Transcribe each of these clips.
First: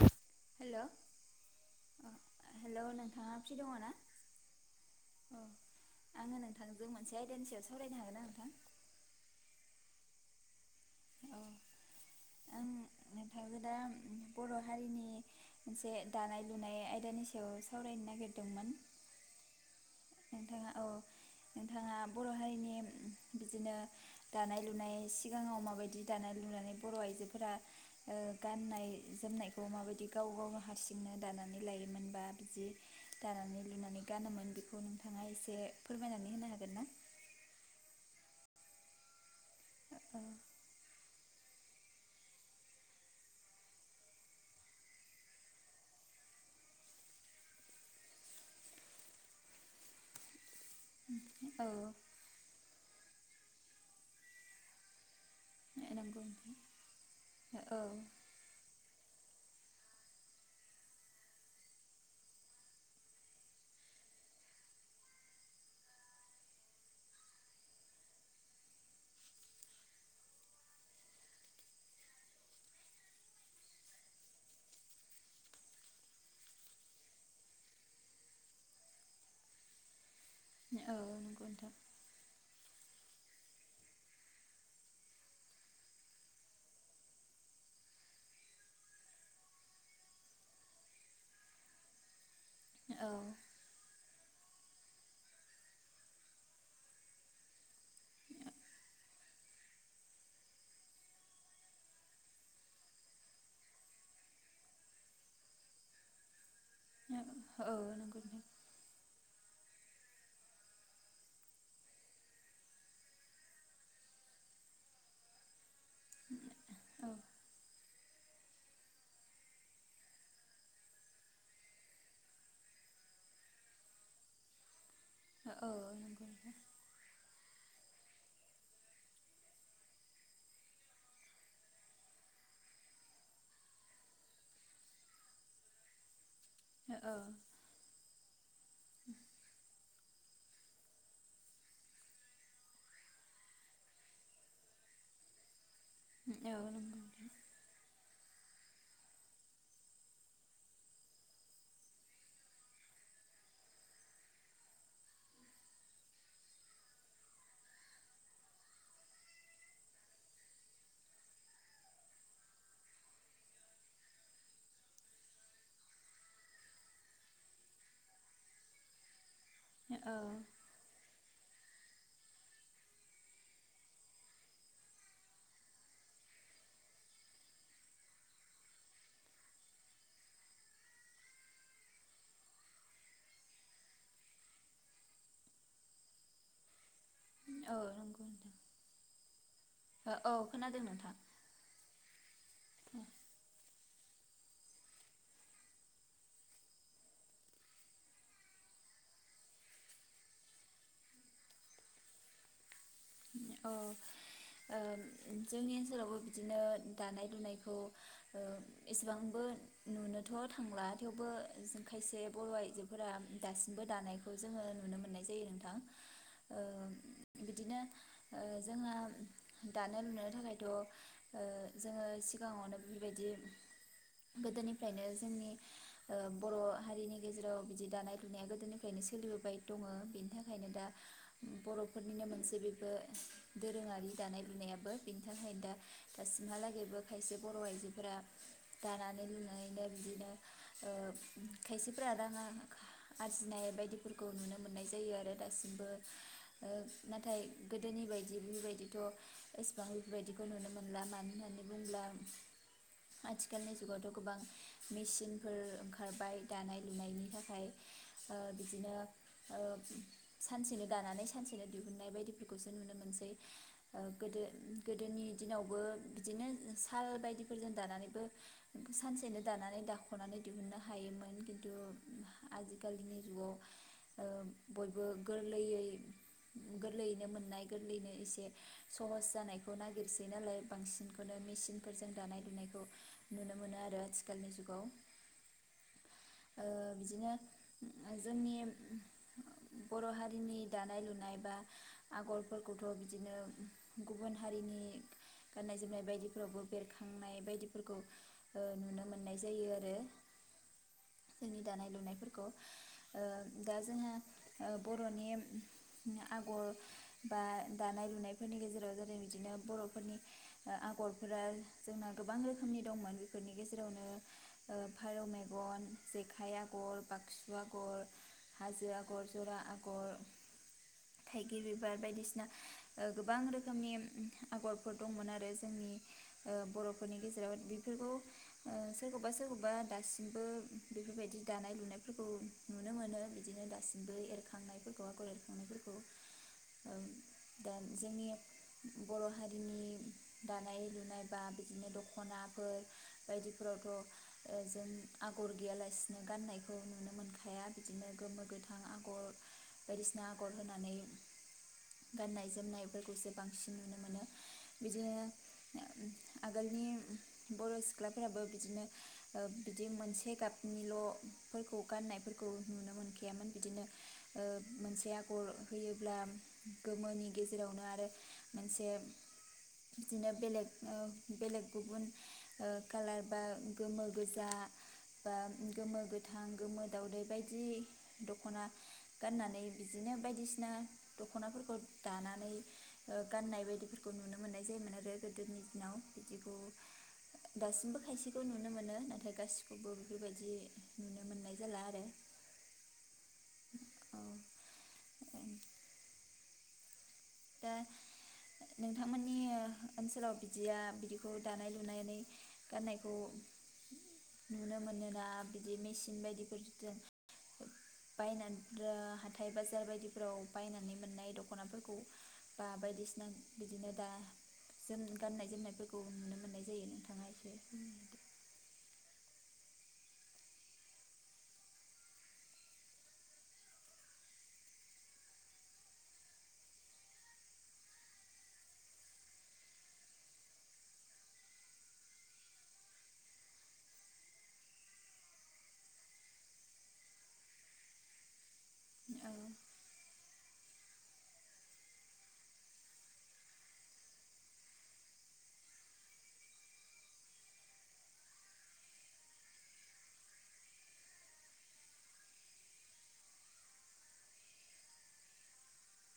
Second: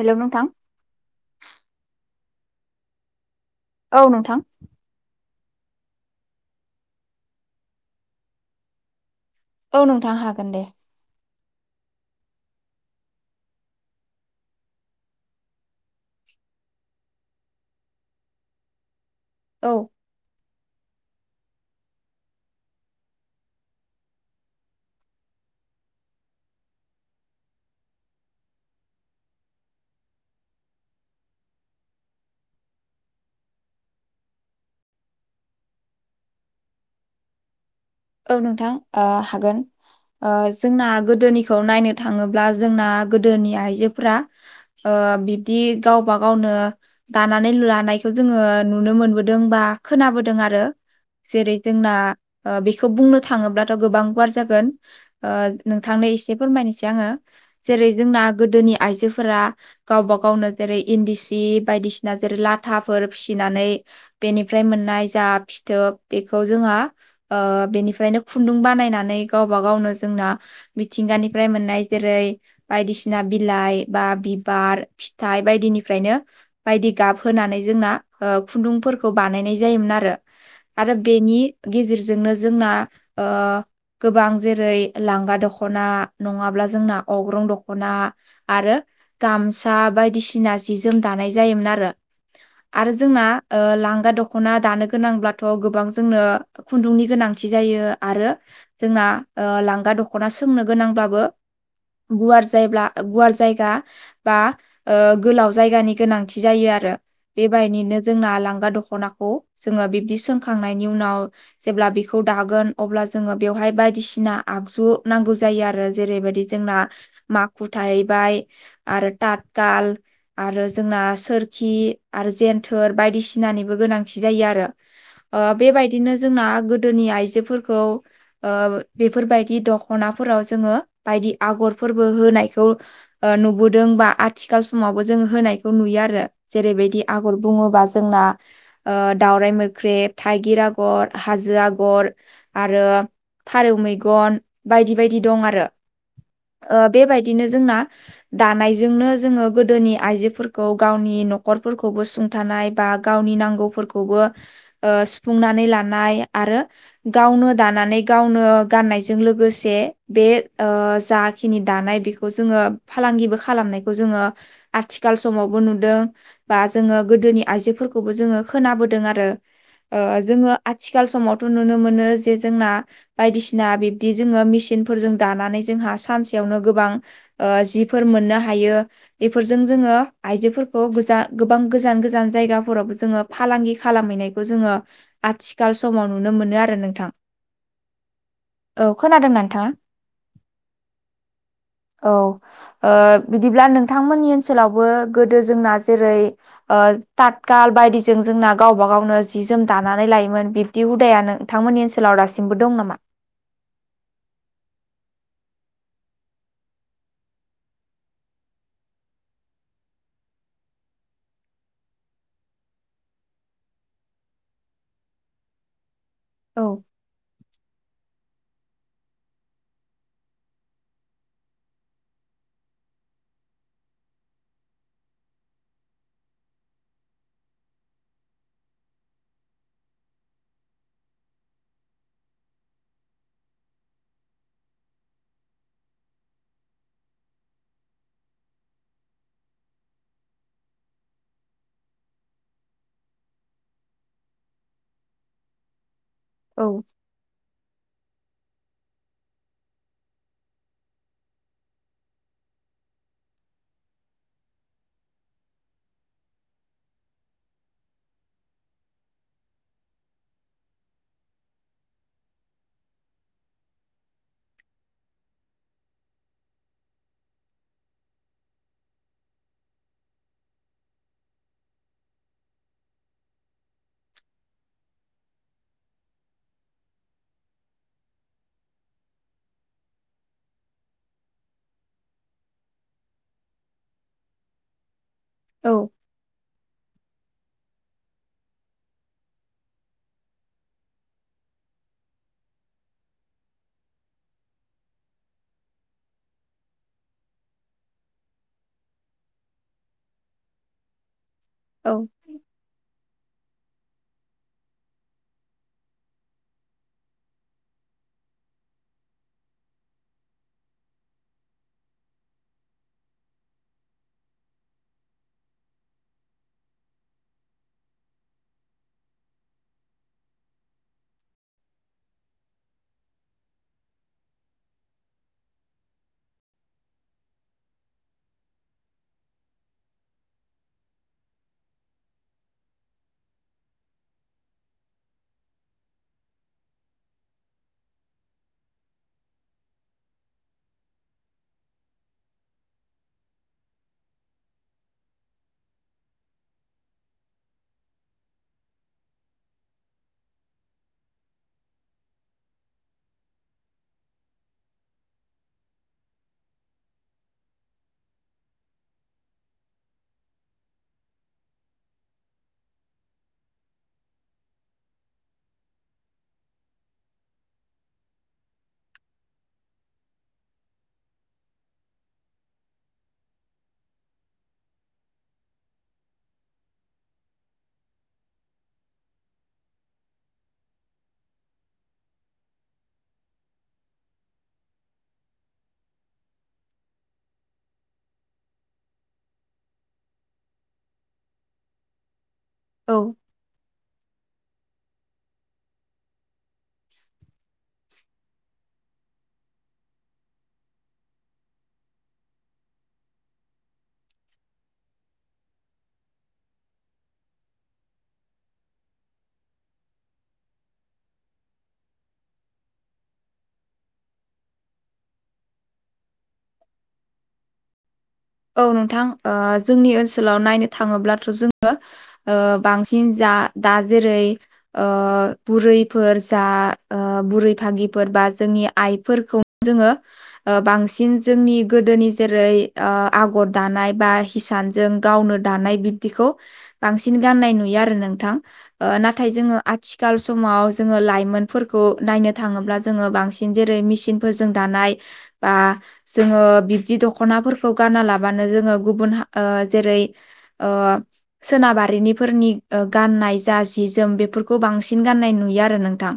हेल' नोंथां। हेल' ओ हेल' नोंथाङा फ्रि दङ ना? औ नोंथां औ आंङो नोंथांजों मोनसे आइदानि सायाव सावरायनो हागोन ना नोंथां? औ नोंथां हागोन दे। औ आं नोंथांजों दा बर' हारिनि मोनसे दानाय लुनाय आयदानि सायाव सावरायनो नागिरदोंमोन। औ। नोंथाङा औ नोंथाङा बर' हारिनि बिदिनो दानाय लुनाय सिगाङाव माबायदि दानाय लुनानै बर' आइजोफोरा ओ गाननाय जोमनायखौ माबायदि गाव गावनो हारसिंनो दानानै लायो मोन बा बिदि दानानै लुनानै गानोमोन बेखौ नोंथाङा एसे फोरमायनानै होनो हागोन ना? औ नोंथां ओ हागोन। औ ओ जोंना गोदोनिखौ नायनो थाङोब्ला जोंना गोदोनि आइजोफोरा। ओ बिब्दि गावबा गावनो दानानै लानायखौ जोंङो नुनो मोनबोदों बा खोनाबोदों आरो। जेरै जोंना ओ बेखौ बुंनो थाङोब्लाथ' गोबां गुवार जागोन। ओ नोंथांनो नंगौ एसे नोंथां फोरमायनोसै आंङो औ जेरै जोंना गोदोनि आइजोफोरा गावबा गावनो जेरै इन्दि सि बायदिसिना जेरै लाथाफोर फिसिनानै बेनिफ्राय मोननाय जा फिथोब बेखौ जोंहा ओ बेनिफ्रायनो खुन्दुं बानायनानै गावबा गावनो जोंना मिथिंगानिफ्राय मोननाय जेरै बायदिसिना बिलाइ बा बिबार फिथाइ बायदिनिफ्रायनो। बायदि गाबहानै जोंना ओ खुन्दुंफोरखौ बानायनाय जायोमोन आरो। आरो बेनि नंगौ नोंथां गेजेरजोंनो जोंना ओ गोबां जेरै, लांगा दख'ना, नङाब्ला जोंना अग्रं दख'ना। आरो गामसा बायदिसिना जि जोम दानाय जायोमोन आरो। आरो जोंना लांगा दख'ना दानो गोनांब्लाथ' गोबां जोंनो खुन्दुंनि गोनां [unintelligible] जायो आरो जोंना लांगा दख'ना सोमनो गोनांब्लाबो गुवार जायगा बा गोलाव जायगानि गोनांथि जायो आरो औ बेबायदिनो नंगौ जोंना नोंथां लांगा दख'ना जोङो बिबदि सोंखांनायनि उनाव जेब्ला बे बेखौ दागोन अब्ला जोङो बेवहाय बायदिसिना आगजु नांगौ जायो आरो जेरैबायदि जोंना औ माखु थाहैबाय आरो ताथखाल आरो जोंना सोरखि आरो जेनथोर बायदिसिनानिबो गोनांथि जायो आरो। [inaudible] ओ बेबायदिनो नंगौ जोंना नोंथां गोदोनि आइजोफोरखौ। बेफोरबायदि दखनाफोराव जोङो बायदि आगरफोरबो होनायखौ। ओ नुबोदों बा आथिखाल समावबो जोंङो होनायखौ नुयो आरो। औ जेरैबायदि आगर बुङोबा जोंना। ओ दाावरराय मोख्रेब, थाइगिर आगर, हाजो आगर, आगर आरो फारौ मैगन बायदि बायदि दं आरो। औ ओ नंगौ नोंथां बेबायदिनो जोंना। दानायजोंनो जोङो गोदोनि आइजोफोरखौ गावनि न'खरफोरखौबो सुं थानाय बा गावनि नांगौफोरखौबो सुफुंनानै लानाय आरो। गावनो दानानै गावनो गाननायजों लोगोसे। बे ओ जाखिनि दानाय बेखौ जोङो फालांगिबो खालामनायखौ जोङो आथिखाल समावबो नुदों। बा जोङो गोदोनि आइजोफोरखौबो जोङो खोनाबोदों आरो। औ ओ जोङो आथिखाल समावथ' नुनो मोनो जे जोंना। बायदिसिना बिब्दि जोङो मेचिनफोरजों दानानै जोंहा सानसेयावनो गोबां। ओ जिफोर मोननो हायो। बेफोरजों जोङो आइजोफोरखौ गोजा गोबां गोजान गोजान जायगाफोरावबो जोङो। फालांगि खालामहैनायखौ जोङो आथिखाल समाव नुनो मोनो आरो नोंथां। औ नंगौ औ खोनादोंना नोंथाङा नथां। औ खोनादों नोंथां। औ ओ बिदिब्ला नोंथांमोननि ओनसोलावबो गोदो जोंना जेरै, ओ ततखाल बायदिजों जोंना गावबा गावनो जि जोम दानानै लायोमोन। बिदि हुदाया नोंथांमोननि ओनसोलाव दासिमबो दं नामा? औ। जोंनि ओनसोलावबो बिदिनो दानाय लुनायखौ। एसेबांबो नुनोथ' थांला थेवबो खायसे बर' आइजोफोरा दासिमबो दानायखौ खौ जोङो नुनो मोननाय जायो नोंथां। ओ औ बिदिनो जोंहा दानो लुनायनि थाखायथ' ओ जोङो सिगाङावनो बेबायदि गोदोनिफ्रायनो जोंनि ओ बर' हारिनि गेजेराव बिदि दानाय लुनाया गोदोनिफ्रायनो सोलिबोबाय दङ बिनि थाखायनो दा बर'फोरनिनो मोनसे बे दोरोङारि दानाय लुनायाबो बेनि थाखायनो दा दासिमहालागैबो खायसे बर' आइजोफोरा। दानानै लुननैनो बिदिनो खायसेफोरा रां आरजिनाय बायदिफोरखौ नुनो मोननाय जायो आरो दासिमबो औ नाथाय गोदोनि बायदि बेफोरबायदिथ' एसेबां बेफोरबायदिखौ नुनो मोनला मानो होननानै बुंङोब्ला आथिखालनि जुगावथ' गोबां मेचिनफोर ओंखारबाय दानाय लुनायनि थाखाय ओ बिदिनो ओ सानसेनो दानानै सानसेनो दिहुननाय बायदिफोरखौ खौसो नुनो मोनसै। ओ गोदो गोदोनि दिनावबो बिदिनो साल बायदिफोरजों दानानैबो सानसेनो दानानै दाख'नानै दिहुननो हायोमोन खिन्थु आजिखालिनि जुगाव ओ बयबो गोरलैयै गोरलैयैनो मोननाय गोरलैयैनो एसे सहस जानायखौ नागिरसै नालाय बांसिनखौनो मेसिनफोरजों दानाय लुनायखौ नुनो मोनो आरो आथिखालनि जुगाव औ बिदिनो जोंनि बर' हारिनि दानाय लुनाय बा आगरफोरखौथ' बिदिनो गुबुन हारिनि गाननाय जोमनाय बायदिफोरावबो बेरखांनाय बायदिफोरखौ ओ नुनो मोननाय जायो आरो जोंनि दानाय औ लुनायफोरखौ। ओदा जोंहा ओ बर'नि आगर बा दानाय लुनायफोरनि गेजेराव जेरै बिदिनो बर'फोरनि आगरफोरा जोंना गोबां रोखोमनि दंमोन बेफोरनि गेजेरावनो फारौ मेगन, जेखाइ आगर, बाक्सु आगर हाजो आखर, जरा आखर थाइगिरबिबार बायदिसिना गोबां रोखोमनि आगरफोर दंमोन आरो। जोंनि- ओ बर'फोरनि गेजेराव बेफोरखौ ओ सोरखौबा -सोरखौबा दासिमबो बेफोरबायदि दानाय लुनायफोरखौ नुनो मोनो बिदिनो दासिमबो एरखांनायफोरखौ आगर एरखांनायफोरखौ। दा जोंनि बर' हारिनि दानाय लुनाय बा बिदिनो दख'नाफोर बायदिफोरावथ' ओ जों आगर गैयालासिनो गाननायखौ नुनो मोनखाया बिदिनो गोमो -गोथां आगर बायदिसिना आगर होनानै गाननाय जोमनायफोरखौसो बांसिन नुनो मोनो। बिदिनो आगोलनि बर' सिख्लाफोराबो बिदिनो ओ बिदि मोनसे गाबनिल' फोरखौ गाननायफोरखौ नुनो मोनखायामोन बिदिनो ओ मोनसे आगर होयोब्ला गोमोनि गेजेरावनो आरो मोनसे बिदिनो बेलेग -बेलेग गुबुन कालार बा गोमो, गोजा बा गोमो गोथां, गोमो दावउदै बायदि दख'ना गाननानै बिदिनो बायदिसिना दख'नाफोरखौ दानानै ओ गाननाय बायदिफोरखौ नुनो मोननाय जायोमोन आरो गोदोनि दिनाव। बिदिखौ दासिमबो खायसेखौ नुनो मोनो नाथाय गासिखौबो बेफोरबायदि नुनो मोननाय जाला आरो। औ औ [unintelligible] दा नोंथांमोननि ओ ओनसोलाव बिदिया बिदिखौ दानाय लुनानै गाननायखौ नुनो मोनोना बिदि मेसिन बायदि बायदिफोरजों बायनानै हाथाय बाजार बायदिफोराव बायनानै मोननाय दख'नाफोरखौ बा बायदिसिना बिदिनो दा जोम गाननाय जोमनायफोरखौ नुनो मोननाय जायो नोंथांङा एसे औ नोंथां ओ जोंनि ओनसोलाव नायनो थांङोब्लाथ' जोंङो बांसिन जा दा जेरै- ओ बुरैफोर जा ओ बुरै भागिफोर बा जोंनि आइफोरखौ जोङो बांसिन जोंनि गोदोनि जेरै ओ आगर दानाय बा हिसानजों गावनो दानाय बिब्दिखौ बांसिन गाननाय नुयो आरो नोंथां। नाथाय जोङो आथिख ल समाव जोङो लाइमोनफोरखौ नायनो थाङोब्ला जोङो बांसिन जेरै -मेचिनफोरजों दानाय बा जोङो बिब्दि दख'नाफोरखौ गाना लाबानो जोङो गुबुन जेरै ओ सोनाबारिनिफोरनि गाननाय जा जि जोम बेफोरखौ बांसिन गाननाय नुयो आरो नोंथां।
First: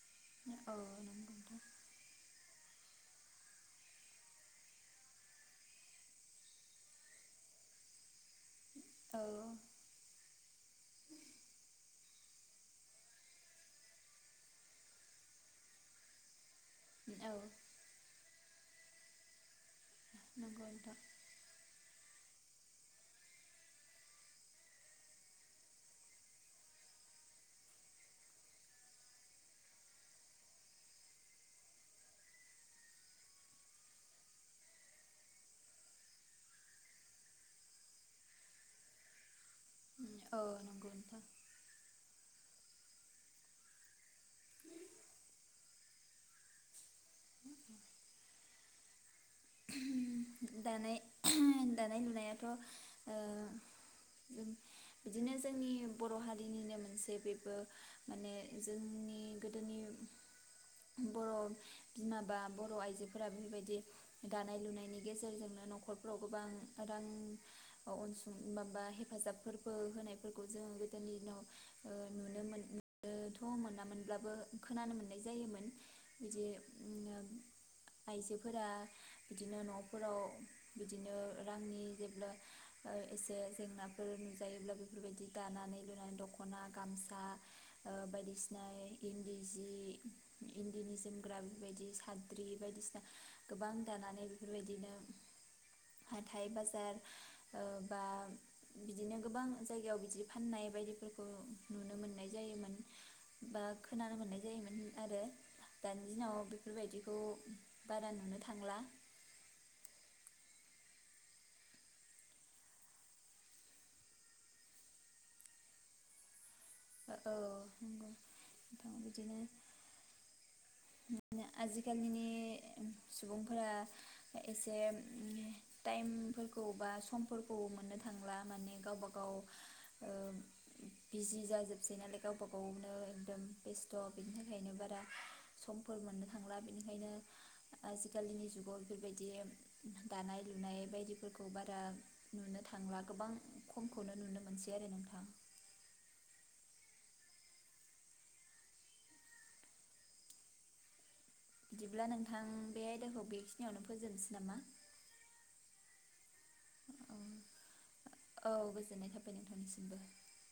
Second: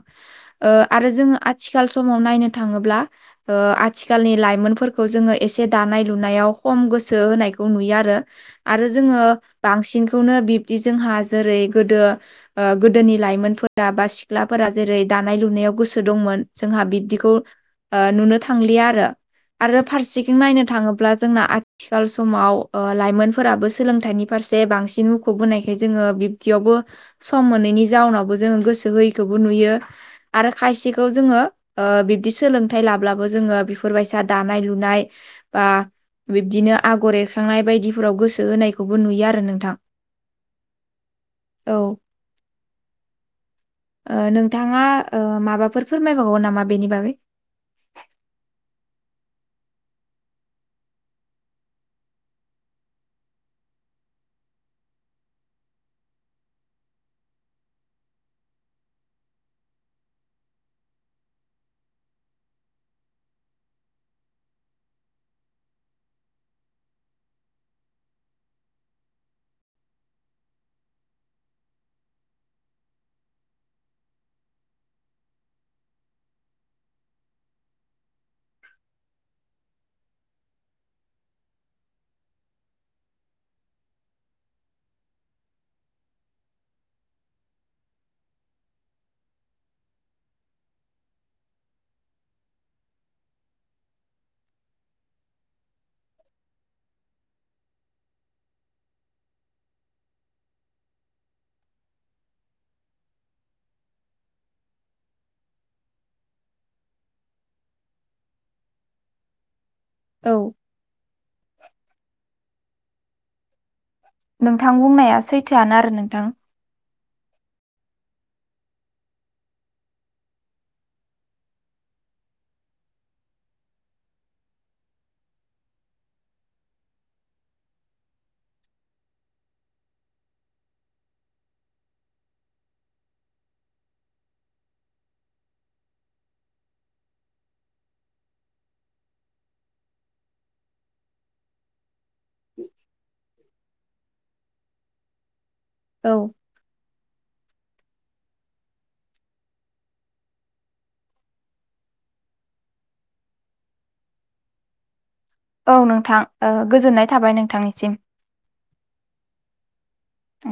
ओ औ आरो नंगौ जोंङो आथिखाल नोंथां आथिखाल समाव नायनो थांङोब्ला ओ आथिखालनि लाइमोनफोरखौ जोंङो एसे दानाय लुनायाव खम गोसो होनायखौ नुयो आरो आरो जोंङो औ बांसिन खौनो बिब्दि जोंहा जेरै गोदो ओ गोदोनि लाइमोनफोरा बा सिख्लाफोरा जेरै दानाय लुनायाव गोसो दंमोन। जोंहा बिबदिखौ नंगौ ओ नुनो थांलिया आरो। आरो फारसेथिं नायनो नोंथां थाङोब्ला जोंना आथिखाल समाव ओ लाइमोनफोराबो सोलोंथाइनि फारसे बांसिन मुखुब होनोनायखाय जोंङो बि बदियावबो सम मोनैनि जाउनावबो जोंङो गोसो होयैखौबो नुयो। आरो खायसेखौ जोंङो ओ बिब्दि सोलोंथाइ लाब्लाबो जोंङो बेफोरबायसा दानाय लुनाय बा बिब्दिनो आगर एरखांनाय बायदिफोराव गोसो होनायखौबो नुयो आरो नोंथां। औ नंगौ नोंथां। औ ओ नोंथांङा ओ माबाफोर फोरमायबावो नामा बेनि बागै दानाय उमह दानाय लुनायाथ'ओ बिदिनो जोंनि बर' हारिनिनो मोनसे बेबो माने जोंनि गोदोनि बर' बिमा बा बर' आइजोफोरा बेफोरबायदि दानाय लुनायनि गेजेरजोंनो न'खरफ्राव गोबां रां अ-अनसुं माबा हेफाजाबफोरबो होनायफोरखौ जोंङ गोदोनि दिनाव ओ नुनो मोननोथ' मोनामोनब्लाबो खोनानो मोननाय जायोमोन। बिदि उम ओ आइजोफोरा बिदिनो न' फोराव बिदिनो रांनि जेब्ला ओ एसे जेंनाफोर नुजायोब्ला बेफोरबायदि दानानै लुनानै दख'ना गामसा ओ बायदिसिना इन्दि जि इन्दिनि जोमग्रा बेफोरबायदि साद्रि बायदिसिना गोबां दानानै बेफोरबायदिनो नो हाथाइ बाजार ओ बा बिदिनो गोबां जायगायाव बिदि फाननाय बायदिफोरखौ नुनो मोननाय जायोमोन। बा खोनानो मोननाय जायोमोन आरो। दानि दिनाव बेफोरबायदिखौ बारा नुनो थांला औ नोंथां बुंनाया सैथोआनो आरो नोंथां। ओ औ नंगौ बिदिनो आजिखालिनि सुबुंफोरा एसे उम टाइमफोरखौ बा समफोरखौ मोननो थांला माने गावबा गाव, बिजि जाजोबसै नालाय गावबा गावनो एकदम बेस्थ' बिनि थाखायनो बारा, समफोर मोननो थांला बिनिखायनो, आजिखालिनि जुगाव बेफोरबायदि दानाय लुनाय बायदिफोरखौ बारा, नुनो थांला गोबां खमखौनो नुनो मोनसै आरो नोंथां, औ बिदिब्ला नोंथां बे आयदाखौ बेखिनियावनो फोजोबनोसै नामा? औ नोंथां ओ गोजोननाय औ थाबाय नोंथांनिसिम औ गोजोननाय थाबाय नोंथांनिसिमबो। उम